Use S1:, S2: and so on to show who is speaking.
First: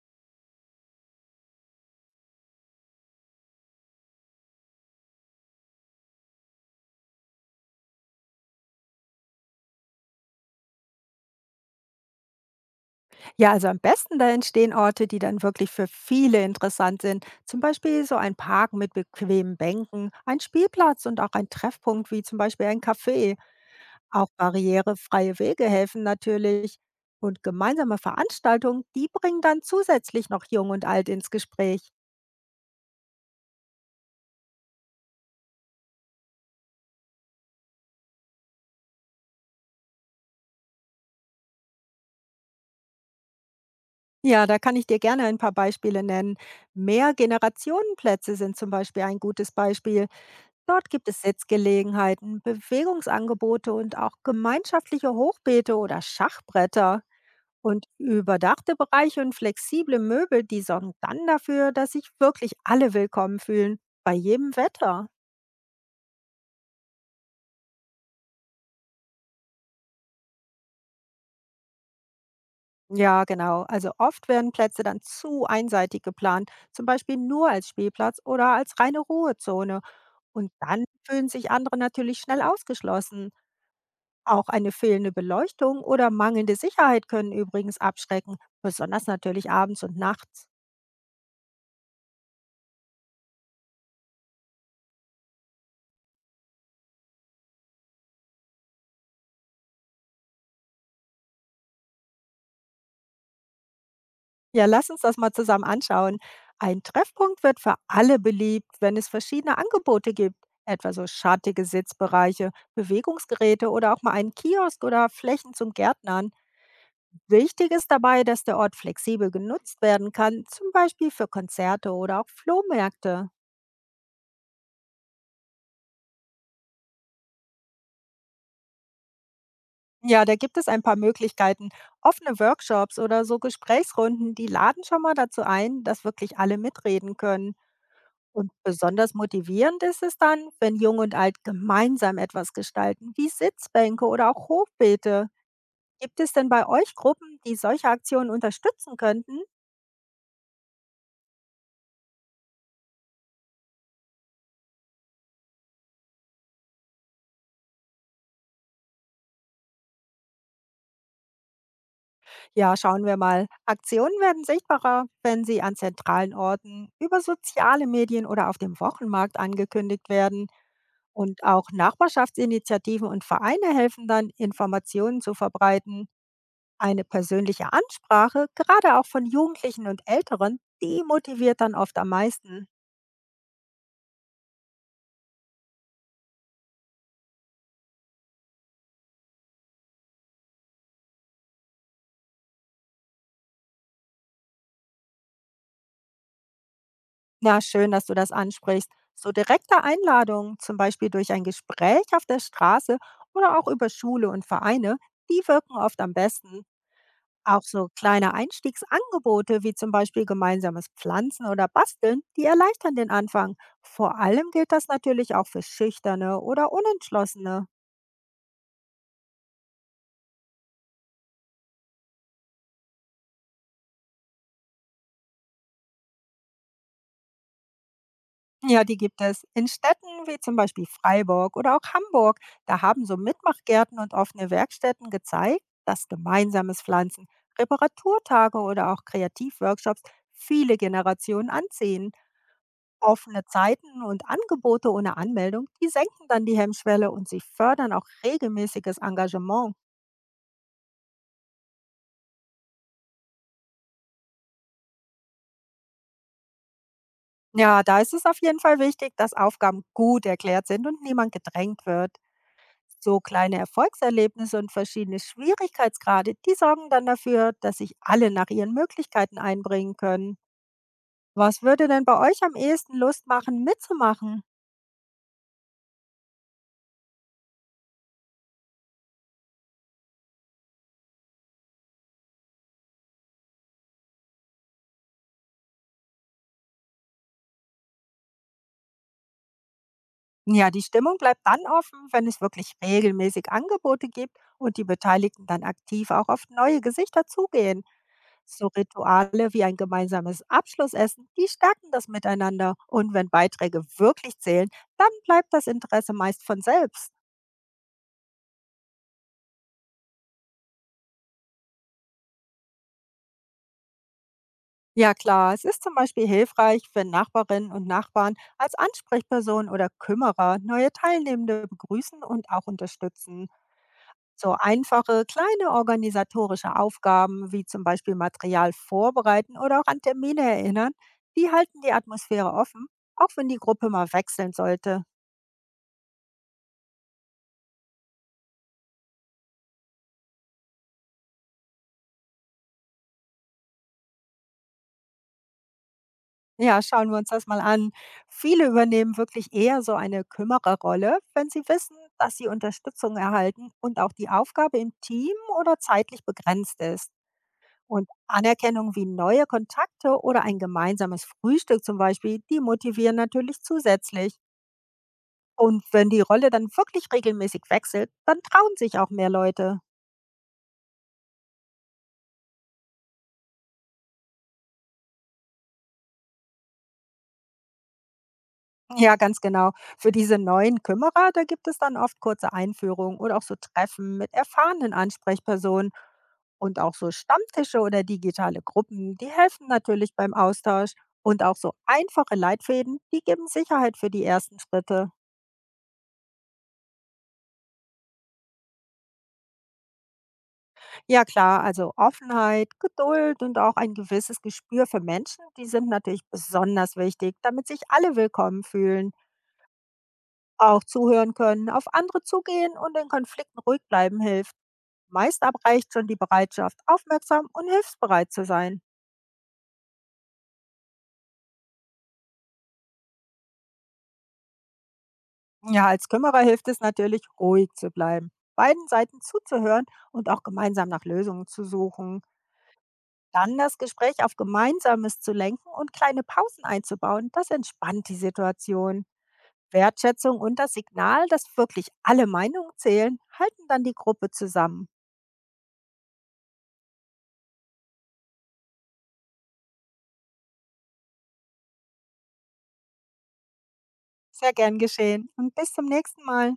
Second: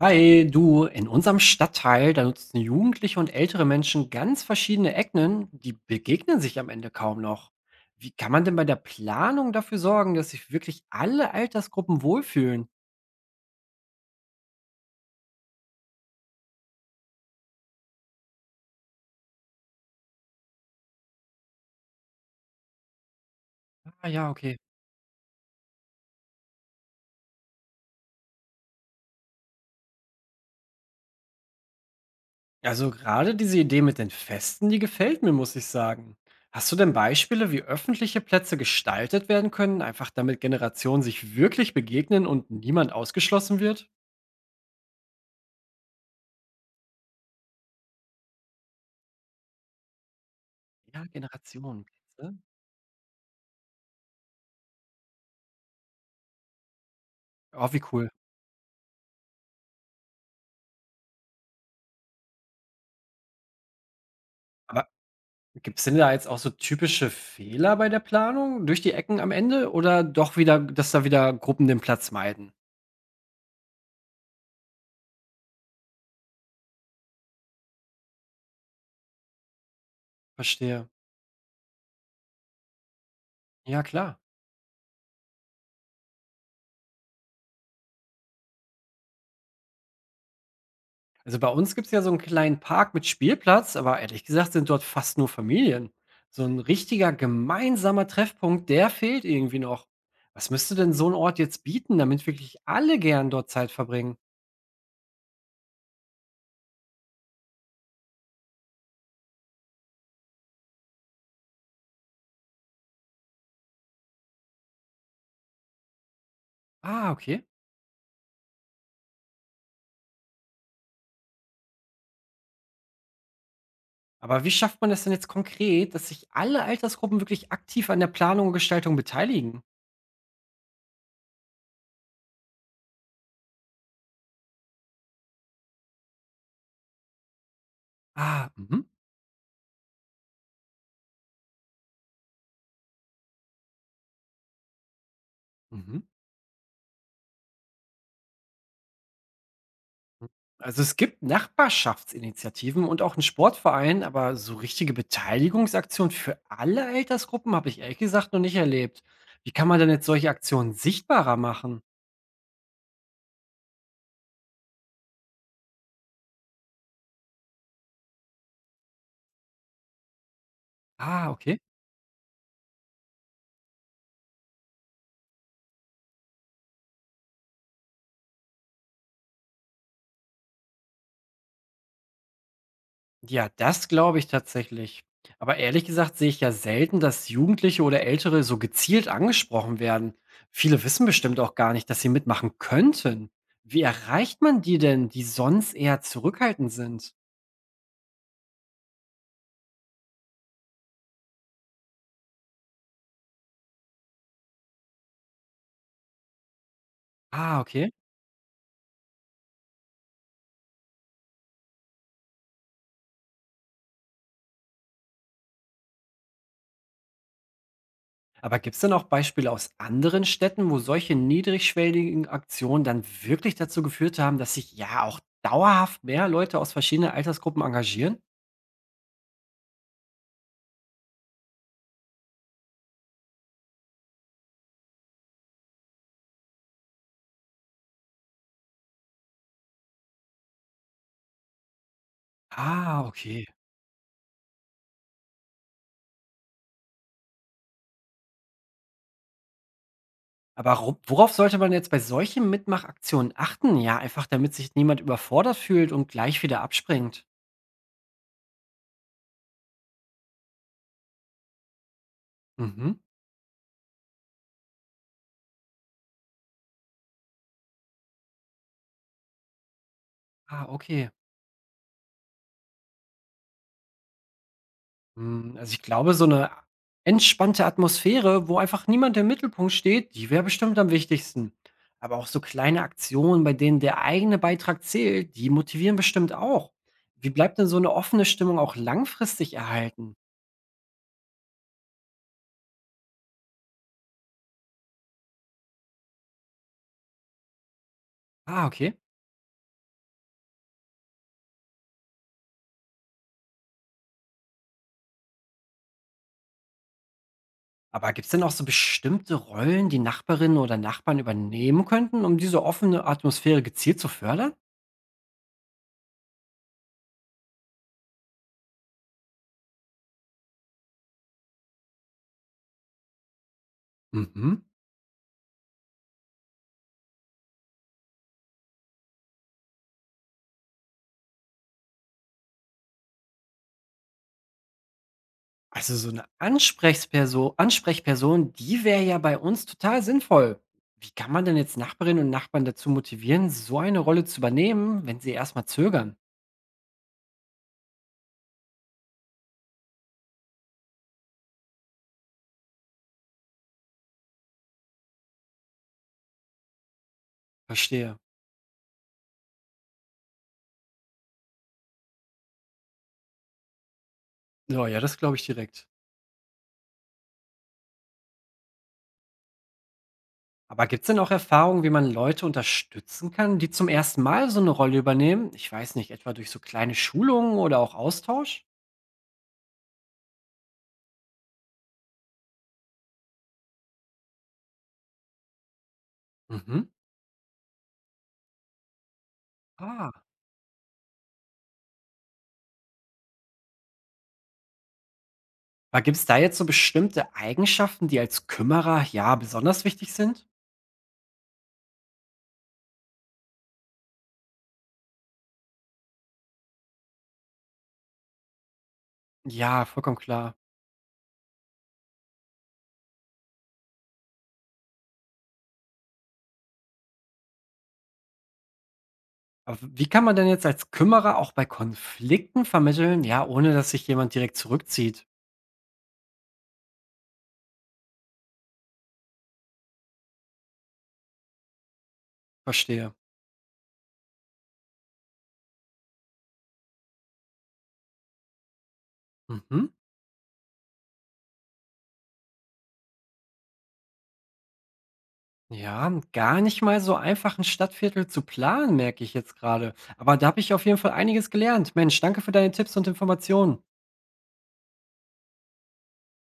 S1: Hi, du, in unserem Stadtteil, da nutzen Jugendliche und ältere Menschen ganz verschiedene Ecken, die begegnen sich am Ende kaum noch. Wie kann man denn bei der Planung dafür sorgen, dass sich wirklich alle Altersgruppen wohlfühlen?
S2: Ja, also am besten, da entstehen Orte, die dann wirklich für viele interessant sind. Zum Beispiel so ein Park mit bequemen Bänken, ein Spielplatz und auch ein Treffpunkt wie zum Beispiel ein Café.
S1: Ah
S2: Auch
S1: ja, okay.
S2: barrierefreie Wege helfen natürlich. Und gemeinsame Veranstaltungen, die bringen dann zusätzlich noch Jung und Alt ins Gespräch.
S1: Also gerade diese Idee mit den Festen, die gefällt mir, muss ich sagen. Hast du denn Beispiele, wie öffentliche Plätze gestaltet werden können, einfach damit Generationen sich wirklich begegnen und niemand ausgeschlossen wird?
S2: Ja, da kann ich dir gerne ein paar Beispiele nennen. Mehrgenerationenplätze sind zum Beispiel ein gutes Beispiel. Dort
S1: Ja,
S2: gibt es
S1: Generationenplätze.
S2: Sitzgelegenheiten, Bewegungsangebote und auch gemeinschaftliche Hochbeete oder Schachbretter.
S1: Oh, wie
S2: Und
S1: cool.
S2: überdachte Bereiche und flexible Möbel, die sorgen dann dafür, dass sich wirklich alle willkommen fühlen, bei jedem
S1: Aber
S2: Wetter.
S1: gibt es denn da jetzt auch so typische Fehler bei der Planung durch die Ecken am Ende oder doch wieder, dass da wieder Gruppen den Platz meiden?
S2: Ja, genau. Also oft werden Plätze dann zu einseitig geplant, zum Beispiel nur als Spielplatz oder als reine Ruhezone. Und dann
S1: Verstehe.
S2: fühlen sich andere natürlich schnell ausgeschlossen.
S1: Ja, klar.
S2: Auch eine fehlende Beleuchtung oder mangelnde Sicherheit können übrigens abschrecken, besonders natürlich abends und nachts.
S1: Also bei uns gibt es ja so einen kleinen Park mit Spielplatz, aber ehrlich gesagt sind dort fast nur Familien. So ein richtiger gemeinsamer Treffpunkt, der fehlt irgendwie noch. Was müsste denn so 'n Ort jetzt bieten, damit wirklich alle gern dort Zeit verbringen?
S2: Ja, lass uns das mal zusammen anschauen. Ein Treffpunkt wird für alle beliebt, wenn es verschiedene Angebote gibt, etwa so schattige Sitzbereiche, Bewegungsgeräte oder auch mal einen Kiosk oder Flächen zum Gärtnern.
S1: Ah, okay.
S2: Wichtig ist dabei, dass der Ort flexibel genutzt werden kann, zum Beispiel für Konzerte oder auch Flohmärkte.
S1: Aber wie schafft man das denn jetzt konkret, dass sich alle Altersgruppen wirklich aktiv an der Planung und Gestaltung beteiligen?
S2: Ja, da gibt es ein paar Möglichkeiten. Offene Workshops oder so Gesprächsrunden, die laden schon mal dazu ein, dass wirklich alle mitreden können. Und
S1: Ah, mhm,
S2: besonders motivierend ist es dann, wenn Jung und Alt gemeinsam etwas gestalten, wie Sitzbänke oder auch Hochbeete.
S1: mhm.
S2: Gibt es denn bei euch Gruppen, die solche Aktionen unterstützen könnten?
S1: Also es gibt Nachbarschaftsinitiativen und auch einen Sportverein, aber so richtige Beteiligungsaktionen für alle Altersgruppen habe ich ehrlich gesagt noch nicht erlebt. Wie kann man denn jetzt solche Aktionen sichtbarer machen?
S2: Ja, schauen wir mal. Aktionen werden sichtbarer, wenn sie an zentralen Orten, über soziale Medien oder auf dem Wochenmarkt angekündigt werden.
S1: Ah,
S2: Und
S1: okay.
S2: auch Nachbarschaftsinitiativen und Vereine helfen dann, Informationen zu verbreiten. Eine persönliche Ansprache, gerade auch von Jugendlichen und Älteren, die motiviert dann oft am meisten.
S1: Ja, das glaube ich tatsächlich. Aber ehrlich gesagt sehe ich ja selten, dass Jugendliche oder Ältere so gezielt angesprochen werden. Viele wissen bestimmt auch gar nicht, dass sie mitmachen könnten. Wie erreicht man die denn, die sonst eher zurückhaltend sind?
S2: Na, schön, dass du das ansprichst. So direkte Einladungen, zum Beispiel durch ein Gespräch auf der Straße oder auch über Schule und Vereine, die wirken oft am besten.
S1: Ah,
S2: Auch so
S1: okay.
S2: kleine Einstiegsangebote wie zum Beispiel gemeinsames Pflanzen oder Basteln, die erleichtern den Anfang. Vor allem gilt das natürlich auch für Schüchterne oder Unentschlossene.
S1: Aber gibt es denn auch Beispiele aus anderen Städten, wo solche niedrigschwelligen Aktionen dann wirklich dazu geführt haben, dass sich ja auch dauerhaft mehr Leute aus verschiedenen Altersgruppen engagieren?
S2: Ja, die gibt es in Städten wie zum Beispiel Freiburg oder auch Hamburg. Da haben so Mitmachgärten und offene Werkstätten gezeigt, dass gemeinsames Pflanzen, Reparaturtage oder auch Kreativworkshops viele Generationen anziehen.
S1: Ah,
S2: Offene
S1: okay.
S2: Zeiten und Angebote ohne Anmeldung, die senken dann die Hemmschwelle und sie fördern auch regelmäßiges Engagement.
S1: Aber worauf sollte man jetzt bei solchen Mitmachaktionen achten? Ja, einfach damit sich niemand überfordert fühlt und gleich wieder abspringt.
S2: Ja, da ist es auf jeden Fall wichtig, dass Aufgaben gut erklärt sind und niemand gedrängt wird.
S1: Mhm.
S2: So kleine Erfolgserlebnisse und verschiedene Schwierigkeitsgrade, die sorgen dann dafür, dass sich alle nach ihren Möglichkeiten einbringen können.
S1: Ah, okay.
S2: Was würde denn bei euch am ehesten Lust machen, mitzumachen?
S1: Hm, also, ich glaube, so eine entspannte Atmosphäre, wo einfach niemand im Mittelpunkt steht, die wäre bestimmt am wichtigsten. Aber auch so kleine Aktionen, bei denen der eigene Beitrag zählt, die motivieren bestimmt auch. Wie bleibt denn so eine offene Stimmung auch langfristig erhalten?
S2: Ja, die Stimmung bleibt dann offen, wenn es wirklich regelmäßig Angebote gibt und die Beteiligten dann aktiv auch auf neue Gesichter zugehen.
S1: Ah,
S2: So
S1: okay.
S2: Rituale wie ein gemeinsames Abschlussessen, die stärken das Miteinander. Und wenn Beiträge wirklich zählen, dann bleibt das Interesse meist von selbst.
S1: Aber gibt es denn auch so bestimmte Rollen, die Nachbarinnen oder Nachbarn übernehmen könnten, um diese offene Atmosphäre gezielt zu fördern?
S2: Ja klar, es ist zum Beispiel hilfreich, wenn Nachbarinnen und Nachbarn als Ansprechperson oder Kümmerer neue Teilnehmende begrüßen und auch unterstützen. So
S1: Mhm.
S2: einfache, kleine organisatorische Aufgaben wie zum Beispiel Material vorbereiten oder auch an Termine erinnern, die halten die Atmosphäre offen, auch wenn die Gruppe mal wechseln sollte.
S1: Also so eine Ansprechperson, die wäre ja bei uns total sinnvoll. Wie kann man denn jetzt Nachbarinnen und Nachbarn dazu motivieren, so eine Rolle zu übernehmen, wenn sie erst mal zögern?
S2: Ja, schauen wir uns das mal an. Viele übernehmen wirklich eher so eine Kümmererrolle, wenn sie wissen, dass sie Unterstützung erhalten und auch die Aufgabe im Team oder zeitlich begrenzt ist. Und
S1: Verstehe.
S2: Anerkennung wie neue Kontakte oder ein gemeinsames Frühstück zum Beispiel, die motivieren natürlich zusätzlich.
S1: Ja, ja, das glaube ich
S2: Und
S1: direkt.
S2: wenn die Rolle dann wirklich regelmäßig wechselt, dann trauen sich auch mehr Leute.
S1: Aber gibt's denn auch Erfahrungen, wie man Leute unterstützen kann, die zum ersten Mal so eine Rolle übernehmen? Ich weiß nicht, etwa durch so kleine Schulungen oder auch Austausch?
S2: Ja, ganz genau. Für diese neuen Kümmerer, da gibt es dann oft kurze Einführungen oder auch so Treffen mit erfahrenen Ansprechpersonen und
S1: Mhm.
S2: auch so Stammtische oder digitale Gruppen, die helfen
S1: Ah.
S2: natürlich beim Austausch und auch so einfache Leitfäden, die geben Sicherheit für die ersten Schritte.
S1: Aber gibt's da jetzt so bestimmte Eigenschaften, die als Kümmerer, ja, besonders wichtig sind?
S2: Ja klar, also Offenheit, Geduld und auch ein gewisses Gespür für Menschen, die sind natürlich besonders wichtig, damit sich alle willkommen fühlen.
S1: Ja, vollkommen klar.
S2: Auch zuhören können, auf andere zugehen und in Konflikten ruhig bleiben hilft. Meist aber reicht schon die Bereitschaft, aufmerksam und hilfsbereit zu sein.
S1: Aber wie kann man denn jetzt als Kümmerer auch bei Konflikten vermitteln, ja, ohne dass sich jemand direkt zurückzieht?
S2: Ja, als Kümmerer hilft es natürlich, ruhig zu bleiben, beiden Seiten zuzuhören und auch gemeinsam nach Lösungen zu suchen.
S1: Verstehe.
S2: Dann das Gespräch auf Gemeinsames zu lenken und kleine Pausen einzubauen, das entspannt die Situation.
S1: Mhm.
S2: Wertschätzung und das Signal, dass wirklich alle Meinungen zählen, halten dann die Gruppe zusammen.
S1: Ja, gar nicht mal so einfach 'n Stadtviertel zu planen, merke ich jetzt gerade. Aber da habe ich auf jeden Fall einiges gelernt. Mensch, danke für deine Tipps und Informationen.
S2: Sehr gern geschehen und bis zum nächsten Mal.